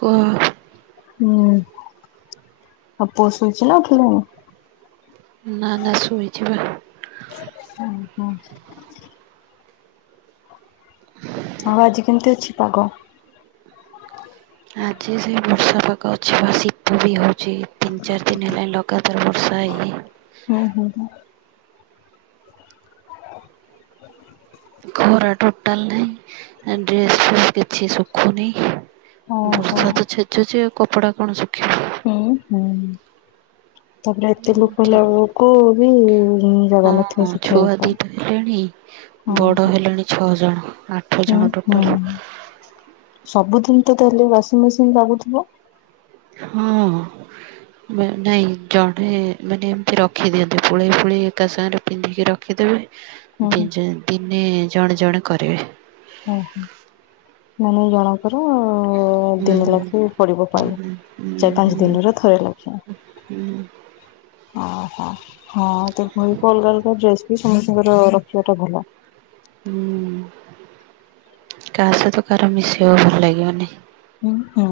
କୁହ। ହୁଁ, ଆଉ ପୁଅ ଶୋଇଛି ନା ଉଠି ଲାଣି? ନା ନା ଶୋଇଚି ନା। ହୁଁ ହୁଁ। ଆଉ ଆଜି କେମତି ଅଛି ପାଗ? ଆଜି ସେ ବର୍ଷା ପାଗ ଅଛି ବା ଶୀତ ବି ହଉଛି ତିନି ଚାରି ଦିନ ହେଲାଣି ଲଗାତାର ବର୍ଷା ହେଇ ହେଇ। ହୁଁ ହୁଁ ହୁଁ। ଖରା ଟୋଟାଲ ନାହିଁ, ଡ୍ରେସ୍ ଫ୍ରେସ୍ କିଛି ଶୁଖୁନି। ଓହୋ ବର୍ଷା ତ ଛେଚୁଛି ଆଉ କପଡା କଣ ଶୁଖିବ। ହୁଁ ହୁଁ। ତାପରେ ଏତେ ଲୋକ ହେଲା ବେଳକୁ ବି ଜାଗା ହଁ ନଥିବ ହଁ, ଶୁଖେଇବା ଛୁଆ ପାଇଁ। ଦିଟା ହେଲେଣି ବଡ଼ ଓହୋ ହେଲେଣି ଛଅ ଜଣ ଆଠ ହୁଁ ଜଣ ଟୋଟାଲ। ହୁଁ ସବୁଦିନ ତ ତାହେଲେ ୱାସିଂ ମେସିନ୍ ଲାଗୁଥିବ? ହଁ। ନାଇଁ ଜଣେ ମାନେ ଏମତି ରଖିଦିଅନ୍ତି ପୁଳେଇ ପୁଳେଇ ଏକା ସାଙ୍ଗରେ ପିନ୍ଧିକି ରଖିଦେବେ। ହୁଁ ହୁଁ ଦି ଦିନେ ଜଣେ ଜଣେ କରିବେ। ଓହୋ ମାନେ ଜଣଙ୍କର ହୁଁ ଦିନ ଲଖି ପଡିବ ହୁଁ ପାଳି। ହୁଁ ଚାରି, ପାଞ୍ଚ, ହୁଁ ଦିନରେ ଥରେ ଲାଖେ ହୁଁ ଓହୋ। ହଁ ଭଳିକୁ ଅଲଗା ଅଲଗା ଡ୍ରେସ ବି ସମସ୍ତଙ୍କର ରଖିବା ଟା ଭଲ। ହୁଁ କାହା ସହିତ କାହାର ମିଶିବାକୁ ଭଲ ଲାଗିବନି। ହଁ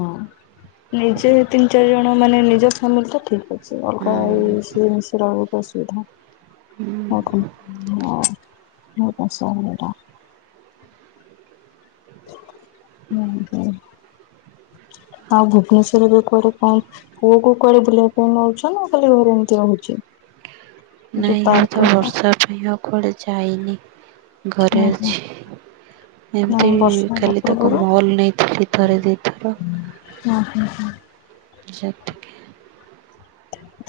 ନିଜେ, ତିନି, ଚାରି, ଜଣ ମାନେ ନିଜ ଫ୍ୟାମିଲି ତ ଠିକ୍ ଅଛି। ସେ ହୁଁ ଅଲଗା ଏଇ ସେ [unintelligible] ରକୁ ଅସୁବିଧା। ହୁଁ। [unintelligible] ଉଁ ହୁଁ ଆଉ ଭୁବନେଶ୍ଵର ରେ କଆଡେ କଣ। ପୁଅ କୁ କୁଆଡେ ବୁଲିବା ପାଇଁ ନଉଛ ନା ଖାଲି ଘରେ ଏମିତି ରହୁଛି? ଯୋଉ ନାଇଁ ମୁଁ ପାର୍କ ତ ଏକା ବର୍ଷା ପାଇଁ ଆଉ କୁଆଡେ ଯାଇନି ହୁଁ ଘରେ ହୁଁ ଅଛି। ଏମିତି ନାଇଁ ବର୍ଷା ହେଲା ଖାଲି ତାକୁ ପୂର୍ବରୁ ମଲ ନେଇଥିଲି ଥରେ ଦୁଇ ଥର। ହଁ ହୁଁ ହୁଁ। [unintelligible]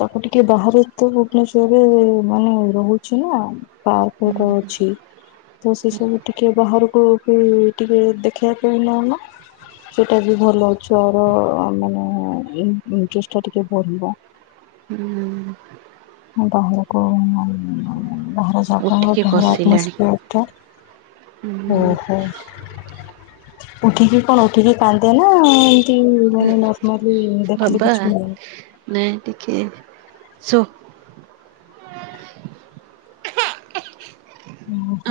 ତାକୁ ଟିକେ ବାହାରେ ତ ଭୁବନେଶ୍ଵରରେ ମାନେ ରହୁଛି ନା। ପାର୍କ ହୁଁ କହୁଚି। ତ ସେ ସବୁ ଟିକେ ବାହାରକୁ ବି ଟିକେ ଦେଖେଇବା ପାଇଁ ନଉନ। ସେଟା ବି ଭଲ ଅଛୁ ଆର ମାନେ ଚେଷ୍ଟା ଟିକେ ବଢିବ। ହୁଁ। [unintelligible] ବାହାର ଜାଗା ଉଠିକି ବାହାର ବସିଲାଣି ହୁଁ [unintelligible] ଉଠିକି କଣ ଉଠିକି କାନ୍ଦେ ନା କି ମାନେ ନର୍ମାଲି ଦେଖିଲେ କିଛି ବାବା ନାହିଁ। ନାଇଁ ଟିକେ ଶୁ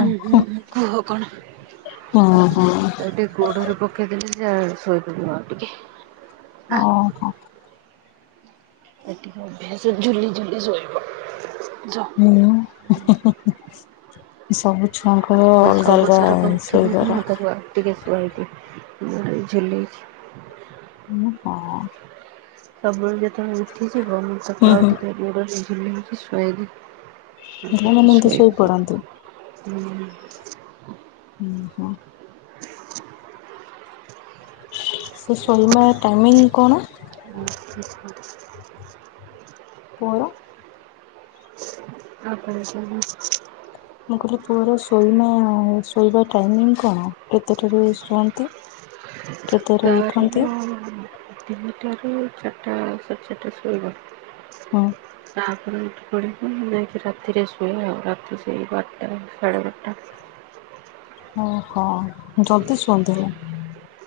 ଉଁ ହୁଁ କୁହ କଣ ହଁ ହଁ ତ ଟି ଗୋଡ଼ରେ ପକେଇ ଦେଲେ ସେ ଶୋଇପଡ଼ିବ ଆଉ ଟିକେ। ହଁ। ଏତିିକି ଅଭ୍ୟାସ ଜଝୁଲି ଜଝୁଲି ଶୋଇବା। ହୁଁ। ସବୁ ଛୁଆ ଙ୍କର ଏ ଅଲଗା ଅଲଗା ସବୁଥରକ ସେଇ ଉଠିପଡେ ବାର। ମୁଁ ତାକୁ ଆଉ ଟିକେ ଶଆଦିଅ ଝୁଲେଇଛି। ହୁଁ ହଁ। ସଵୁବେଳେ ଯେତେବେଳେ ଉଠିଜିବ ମୁଁ ତାକୁ ଆଉ ହୁଁ ଟିକେ ଗୋଡ଼ରେ ଝୁଲେଇ କି ସୋଇଦେବି। ପିଲାମାନେ ଏମିତି ଶୋଇ ପଡନ୍ତି। ହୁଁ। ହୁଁ ହୁଁ। ସେ ସୋଲ୍ ମା ଟାଇମିଂ କଣ? ଆଛ [inaudible] କୋଳ। ଆପଣ ସ୍ୱାମୀ। ମୁଁ କହିଲି ପୁଅର ଶୋଇ ମା ଶୋଇବା ଟାଇମଂ କଣ? କେତେଟାରେ ଶୁଅନ୍ତି। [inaudible] ଉଠନ୍ତି? ତାରନ ତିନିଟାରୁ ଚାରିଟା ସାଢ଼େ ଚାରିଟା ଶୋଇବ। ହଁ। ତାପରେ ମୁଁ ଉଠି ପଡିବି। ମୁଁ ଯାଇକି ରାତିରେ ଶୁଏ। ଆଉ ରାତି ସେଇ ବାରଟା ସାଢେ ବାରଟା। ଓହୋ ଜଲଦି ଶୁଣିଦେଲ।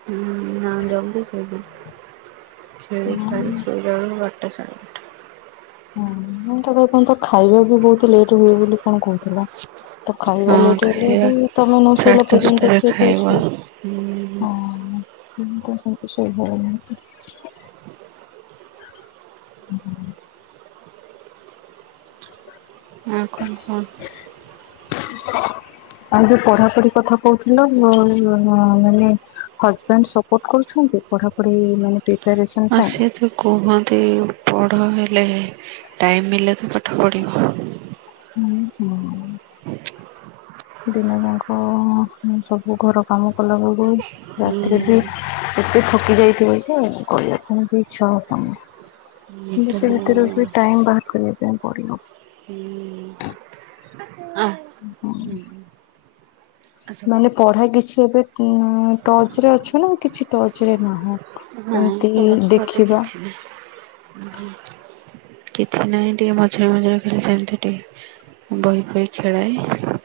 ହୁଁ ନା ଜଉଠି ସେଇଠି ଖେଳି ଖାଳି ଶୋ। ନା ବାଟ ଛାଡ଼। ହଁ ମୁଁ ତ ଏପର୍ଯ୍ୟନ୍ତ ଖାଇବା ବହୁତ ଲେଟ ହୁଏ ବୋଲି କଣ କହୁ। ହେଲା ବାରଟା। ଖାଇବା ହଁ ଲେଟ ହେଲେ ଖାଇବା ବି ତମେ ନ ଶୋଇଲା ସାଢ଼େ ପର୍ଯ୍ୟନ୍ତ ଦଶଟାରେ ସିଏ କୋଉ ଖାଇବା। ଶୁଏ। ହୁଁ ଉଁ। ହନ୍ତ ସେଇ ଭଳିଆ ନୁହେଁ କି? ହୁଁ ଉଁ। ଆଉ କଣ କ। ହ [unintelligible] ଆଉ ଯୋଉ ପଢାପଢି କଥା କହୁଥିଲୁ ମୁଁ ମୁଁ ମାନେ। ହଜବେଣ୍ଡେ ସପୋଟ କରୁଛନ୍ତି। ପଢାପଢି ମାନେ ପାଇଁ। ପ୍ରିପାରେସନ ଆସେ ଥୁ। କୁହନ୍ତି ପଢ଼ ହେଲେ ଟାଇମ୍ ମିଲେ ତ ପାଠ ପଢ଼ିବ। ହୁଁ ହୁଁ। ଦିନ ଯାଙ୍କ ସବୁ ଘର କାମ କଲାବେକୁ ହୁଁ ରାତିରେ ବି ଏତେ ଥକି ଯାଇଥିବ ଯେ ଆ କରିବା ପୁଣି ଇଚ୍ଛା ହେବନି। କିନ୍ତୁ ଏଇଟା ସେ ହୁଁ ଭିତରେ ବି ଟାଇମ ବାହାର କରିବା ପାଇଁ ପଡ଼ିବ। ହୁଁ ଆ। ହୁଁ। ଆସ ମାନେ ପଢା କିଛି ଏବେ ଟଚରେ ଅଛ ନା କିଛି ଟଚ ରେ ନାହଁ। ନାଇଁ ଏମିତି କି ଟର୍ଚ୍ଚ ଫର୍ଚ୍ଚ ଦେଖିବା। କିଛି ନାହିଁ। [unintelligible] କିଛି ନାହିଁ ଟିକେ ମଝିରେ ମଝିରେ ଖାଲି ସେମିତି ଟିକେ ବହି ଫଇ ଖେଳାଏ।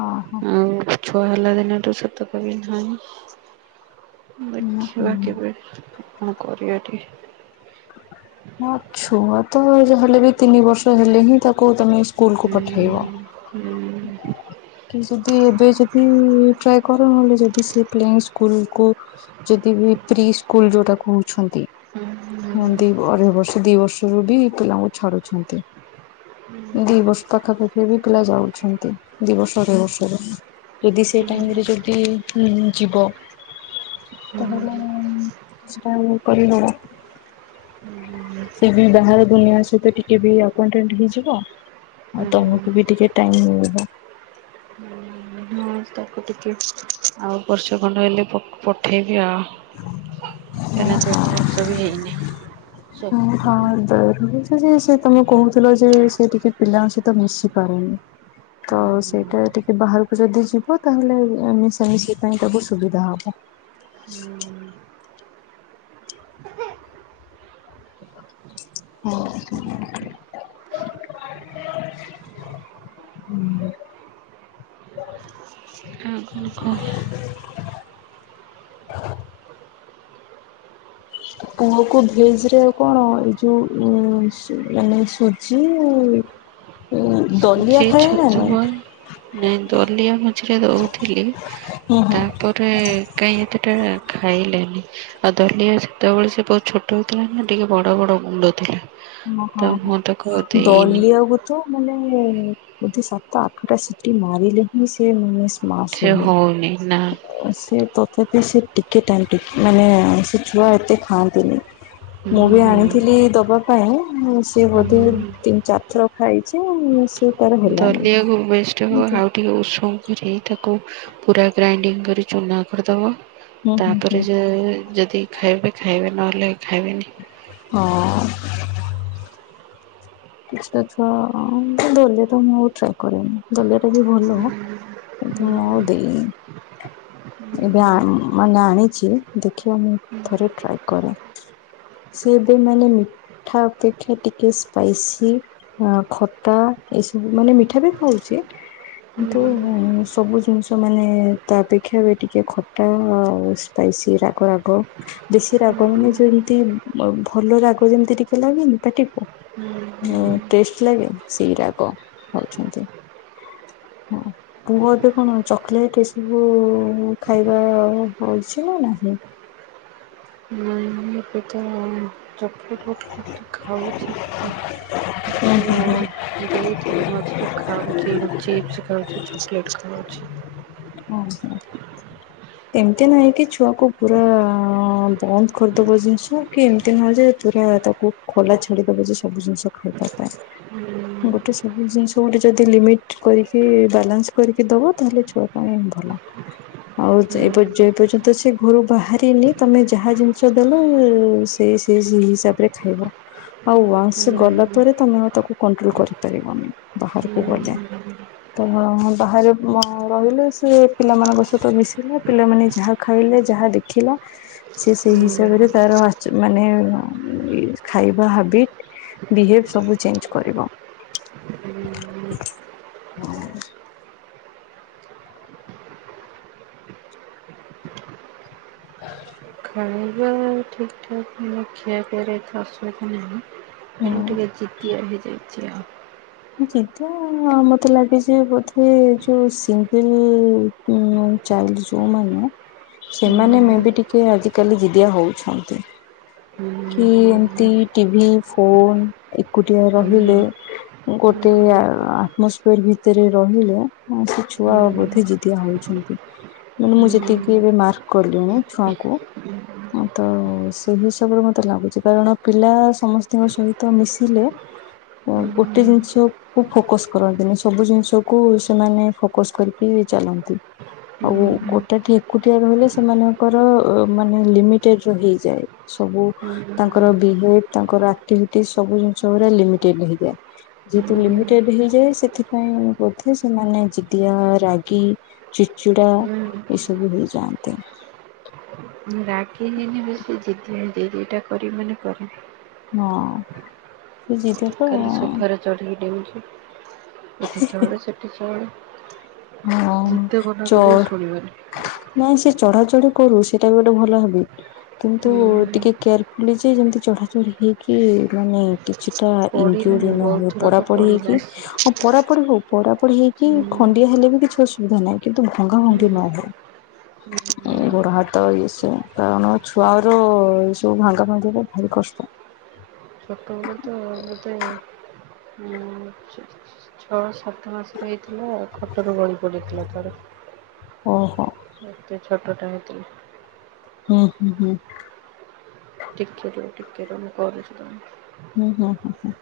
ହଁ ହଁ। ଆଉ ଛୁଆ ହେଲା ଦିନଠୁ ସେତକ ଵି ନାହିଁ ହୁଁ ଦେଖିବା ହୁଁ। କେବେ କରିବାଟି। ହଁ ଛୁଆ ତ ଯାହାହେଲେ ବି ତିନି ବର୍ଷ ହେଲେ ହିଁ ତାକୁ ତମେ ସ୍କୁଲକୁୁ ପଠେଇବ। ହୁଁ। ଓ [unintelligible] କି ଯଦି ଏବେ ଯଦି ଟ୍ରଏ କର ନହେଲେ ଯଦି ସେ ପ୍ଲେନ ସ୍କୁଲ କୁ ଯଦି ବି ପ୍ରି ସ୍କୁଲ ଯୋଉଟା କହୁଛନ୍ତି ହୁଁ ଦି ଅଢ଼େଇ ବର୍ଷ ଦି ବର୍ଷରୁ ବି ପିଲାଙ୍କୁ ଛାଡୁଛନ୍ତି। ଦି ବର୍ଷ ପାଖା ପାାଖି ବି ପିଲା ଯାଉଛନ୍ତି ଦି ବର୍ଷ ଅଢ଼େଇ ବର୍ଷର। ଯଦି ସେ ଟାଇମ ରେ ଯଦି ଯିବ। ତାହେଲେ କିଛିଟା କରିବ। ହୁଁ [unintelligible] ସେ ବି ବାହାର ଦୁନିଆ ସହିତ ଟିକେ ବି [unintelligible] ହେଇଯିବ। ଆଉ ତମକୁ ବି ଟିକେ ଟାଇମ ମିଳିବ। ହଁ ତ। ଟିକେ ଆଉ ବର୍ଷ ଖଣ୍ଡ ହେଲେ [unintelligible] ଠିକ ଆ ହଁ ହଁ ଦୟ ରଛି ଯେ ସେ ତମେ କହୁଥିଲ ଯେ ସେ ଟିକେ ପିଲାଙ୍କ ସହିତ ମିଶି ପାରେନି। ତ ସେଇଟା ଟିକେ ବାହାରକୁ ଯଦି ଯିବ ତାହେଲେ ମିଶା ମିଶି ପାଇଁ ସବୁ ସୁବିଧା ହବ। [inaudible] ଆଉ କଣ କହ। ପୁଅକୁ ଭେଜ ରେ ଆଉ କଣ ଏଇ ଯୋଉ ଉଁ ମାନେ ସୁଜି। ଦଲିଆ ସୁଜି ଖାଏ ନା ନାଇଁ ଛତୁଆ। ନାଇଁ ଦଲିଆ ମଝିରେ ଦଉଥିଲି ହୁଁ ହୁଁ। ତା। ପରେ କାଇଁ ଏତଟା ଖାଇଲାନି। ଆଉ ଦଲିଆ ସେତେବେଳେ ସେ ବହୁତ ଛୋଟ ଥିଲା ନା ଟିକେ ବଡ ବଡ ଗୁଣ୍ଡ ଥିଲା। ଓ ତ ହଁ ମୁଁ ତାକୁ ଆଉ ହଁ ଦେଇନି ଦଲିଆ କୁ। ତ ମାନେ ବୋଧେ ସାତା ଆଠଟା ସିଟି ମାରିଲେ ହିଁ ସେ ମାନେ ମାସ୍ ସେ ହୁଏ। ହଉନି ନା ସେ ତଥାପି ସେ ଟିକେ ଟାଇମ୍ ଟେକି ମାନେ ସେ ଛୁଆ ଏତେ ଖାଆନ୍ତିନି। ମୁଁ ବି ହୁଁ ଆଣିଥିଲି ଦବା ପାଇଁ ସିଏ ବୋଧେ ତିନି ଚାରିଥର ଖାଇଛି। ସେ ତାର ହେଲାନି। ଦଲିଆକୁ ବେଷ୍ଟ ହୁଁ ହବ ଆଉ ହୁଁ ଟିକେ ଉଷୁମ। କରି ତାକୁ ପୁରା ଗ୍ରାଇଣ୍ଡିଙ୍ଗ କରି ଚୁନା କରିଦବ। ହୁଁ ତାପରେ ଯେ ଯଦି ଖାଇବେ ଖାଇବେ ନହେଲେ ଖାଇବେନି। ହଁ। କିଛିଟା ଛୁଆ ଦଲିଆ ତ ମୁଁ ଟ୍ରାଏ କରେନି ଦଲିଆ ଟା ବି ଭଲ। କିନ୍ତୁ ମୁଁ ଆଉ ଦେଇନି। ଏବେ ଆ ମାନେ ଆଣିଛି ଦେଖିବା ମୁଁ ଥରେ ଟ୍ରାଏ କରେ। ସିଏ ଏବେ ମାନେ ମିଠା ଅପେକ୍ଷା ଟିକେ ସ୍ପାଇସି। କି ଆଁ ଖଟା ଏଇସବୁ ମାନେ ମିଠା ବି ଖାଉଛି। କିନ୍ତୁ ସବୁ ଜିନିଷ ମାନେ ତା ଅପେକ୍ଷା ଟିକେ ଖଟା ଆଉ। ସ୍ପାଇସି୍ ରାଗ ରାଗ। ବେଶୀ ରାଗ ମାନେ ଯେମିତି ଭଲ ରାଗ ଯେମିତି ଟିକେ ଲାଗେନି ପାଟିକୁ। ଉଁ ଟେଷ୍ଟ ଲାଗେ ସୋଇରାକ ଖାଉଛନ୍ତି ହଁ। ପୁଅ ଏବେ କଣ ଚକ୍ଲେଟ ଏସବୁ ଖାଇବା ଅଛି ନା ନାହିଁ। ନାହିଁ। ଏଠି ନାହିଁ। ଚକଲେଟ୍ ଲକେଟ୍ ତ ଖାଉଛି ତାକୁ। ଦେଇଥିଲି ମଝିରେ ଖାଉଛି ଚିପ୍ସ ଖାଉଛି ଚକଲେଟ ଖାଉଛି। ଅଁ ହଁ। ଏମିତି ନାହିଁ କି ଛୁଆକୁ ପୁରା ବନ୍ଦ କରିଦବ ଜିନିଷ କି ଏମତି ନୁହଁ ଯେ ପୁରା ତାକୁ। ଖୋଲା ଛାଡିଦବ ଯେ ସବୁ ଜିନିଷ ଖାଇବା ପାଇଁ। ଗୋଟେ ସବୁ ଜିନିଷ ଗୋଟେ ଯଦି ଲିମିଟ୍ କରିକି ବାଲାନ୍ସ୍ କରିକି ଦବ ତାହେଲେ ଛୁଆ। ପାଇଁ ଭଲ ଆଉ। ଏପ ଯେ ପର୍ଯ୍ୟନ୍ତ ସେ ଘରୁ ବାହାରିନି ତମେ ଯାହା ଜିନିଷ ଦେଲ ସେ ସେଇ ହିସାବରେ। ଖାଇବ। ଆଉ ୱନ୍ସ ସେ ଗଲା ପରେ ତମେ ଆଉ ତାକୁ କଣ୍ଟ୍ରୋଲ କରିପାରିବନି ବାହାରକୁ ଗଲେ। କାରଣ ବାହାରେ ରହିଲେ ସେ ପିଲାମାନଙ୍କ ସହିତ ମିଶିଲା। ପିଲାମାନେ ଯାହା ଖାଇଲେ ଯାହା ଦେଖିଲା। ସିଏ ସେଇ ହିସାବରେ ତାର ଆଚ୍ ମାନେ ଖାଇବା ହାବିଟ୍। ବି ହେବ୍ ସବୁ ଚେଞ‌୍ କରିବ। ହ [inaudible] [unintelligible] ଠିକ୍ ଠାକ୍ ମୋ ଖିଆ ପିଆରେ ଏତେ ଅସୁବିଧା ନାହିଁ ହେଲେ ଟିକେ [inaudible] ହେଇଯାଇଛ ଲ ଜିଦ ମତେ ଲାଗେ ଯେ ବୋଧେ ଯୋଉ ସିଙ୍ଗଲ ନୁ ଚାଳଚୁ ମାନେ ହୁଁ ସେମାନେ ମେ ବି ଟିକେ ଆଜିକାଲି ଜିଦିଆ ହଉଛନ୍ତି କି ହୁଁ ହୁଁ ଏମତି ଟିଭି ଫୋନ ଏକୁଟିଆ ହୁଁ ହୁଁ ରହିଲେ। ହୁଁ ଗୋଟେ ଆଟମସଫିୟର ଭିତରେ ରହିଲେ ସେ ହୁଁ ହୁଁ ଛୁଆ ବୋଧେ ଜିଦିଆ ହଉଛି। ହୁଁ ହୁଁ ମୁଁ ହୁଁ ଯେତିକି ଏବେ ମାର୍କ କଲିଣି ଛୁଆଙ୍କୁ ହଁ ତ ସେଇ ହିସାବରେ ମ ମତେ ଲାଗୁଛି କାରଣ ପିଲା ସମସ୍ତଙ୍କ ସହିତ ମିଶିଲେ ଗୋଟେ ଜିନିଷ ବୁ ଫୋକସ କରନ୍ତିନି ସବୁ ଜିନିଷକୁୁ ସେମାନେ ଫୋକସ କରିକି ଚାଲନ୍ତି ହୁଁ ଆଉ ହୁଁ ଗୋଟାଟି ଏକୁଟିଆ ରହିଲେ ସେମାନଙ୍କର ମାନେ ଲିମିଟେଡ ର ହେଇଯାଏ। ସବୁ ହୁଁ ହୁଁ ତାଙ୍କର ବିହେବ ତାଙ୍କର ଆକ୍ଟିଭିଟି ସବୁ ଜିନିଷ ଲମିଟେଡ ହେଇଯାଏ। ଯେହେତୁ ଲିମିଟେଡ ହେଇଯାଏ ସେଥିପାଇଁ ବୋଧେ ସେମାନେ ଜିଦିଆ ରାଗ ଚିଚିଡା ଏସବୁ ହେଇଯାଆନ୍ତି। ହୁଁ ରାଗୀ କିନି ବେସି ଜିଦିଆ ଏଇଟା କରିବି ମାନେ କରିବି। ହଁ ସେ ଜିଦିଆ ତ ଖାଲି ସୋଫାରେ ଚଢ଼ିକି ଡେଉଁଛି ଏଠି ଚଢେ ସେଠି ଚଢେ ହଁ ଚଢ଼ ନାଇଁ ସେ ଚଢାଚଢି କରୁ ସେଇଟା ବି ଗୋଟେ ଭଲ ଭାବି କିନ୍ତୁ ହୁଁ ଟିକେ କେୟାର ନିଜେ ଯେମିତି ଚଢା ଚଢି ହେଇକି ମାନେ କିଛିଟା ଇଞ୍ଜୁରି ପଢିଲାଣି ବହୁତ ନହୁଏ ଥର ପଡ଼ା ତ ପଡୀ ହେଇକି ପଢିଲାଣି। ହ ପରାପଡି ହଉ ପରାପଡି ହେଇକି ହୁଁ ଖ ହେଲେ ବି କିଛି ଅସୁବିଧା ନାହିଁ କିନ୍ତୁ ଭଙ୍ଗା ହୁଁ ଭଙ୍ଗି ନ ହଉ ହୁଁ ଇଏ ଗୋଡ଼ହାତ ଇଏ ସେ କାରଣ ଛୁଆର ଏସବୁ ଭାଙ୍ଗା ଭାଙ୍ଗିରେ ଭାରି କଷ୍ଟ ଛୋଟବେଳେ ତ ବୋଧେ ଆଁ ଛଅ ସାତ ମାସରେ ହେଇଥିଲା ଖଟରୁ ଗଳି ପଡିଥିଲା ଥରେ ଓହୋ ଏତେ ଛୋଟଟା ହେଇଥିଲା। ହୁଁ ହୁଁ ହୁଁ ଟିକେ ର ଟିକେ ର ମୁଁ କରୁଛି ତମକୁ ହୁଁ ହୁଁ ହୁଁ ହୁଁ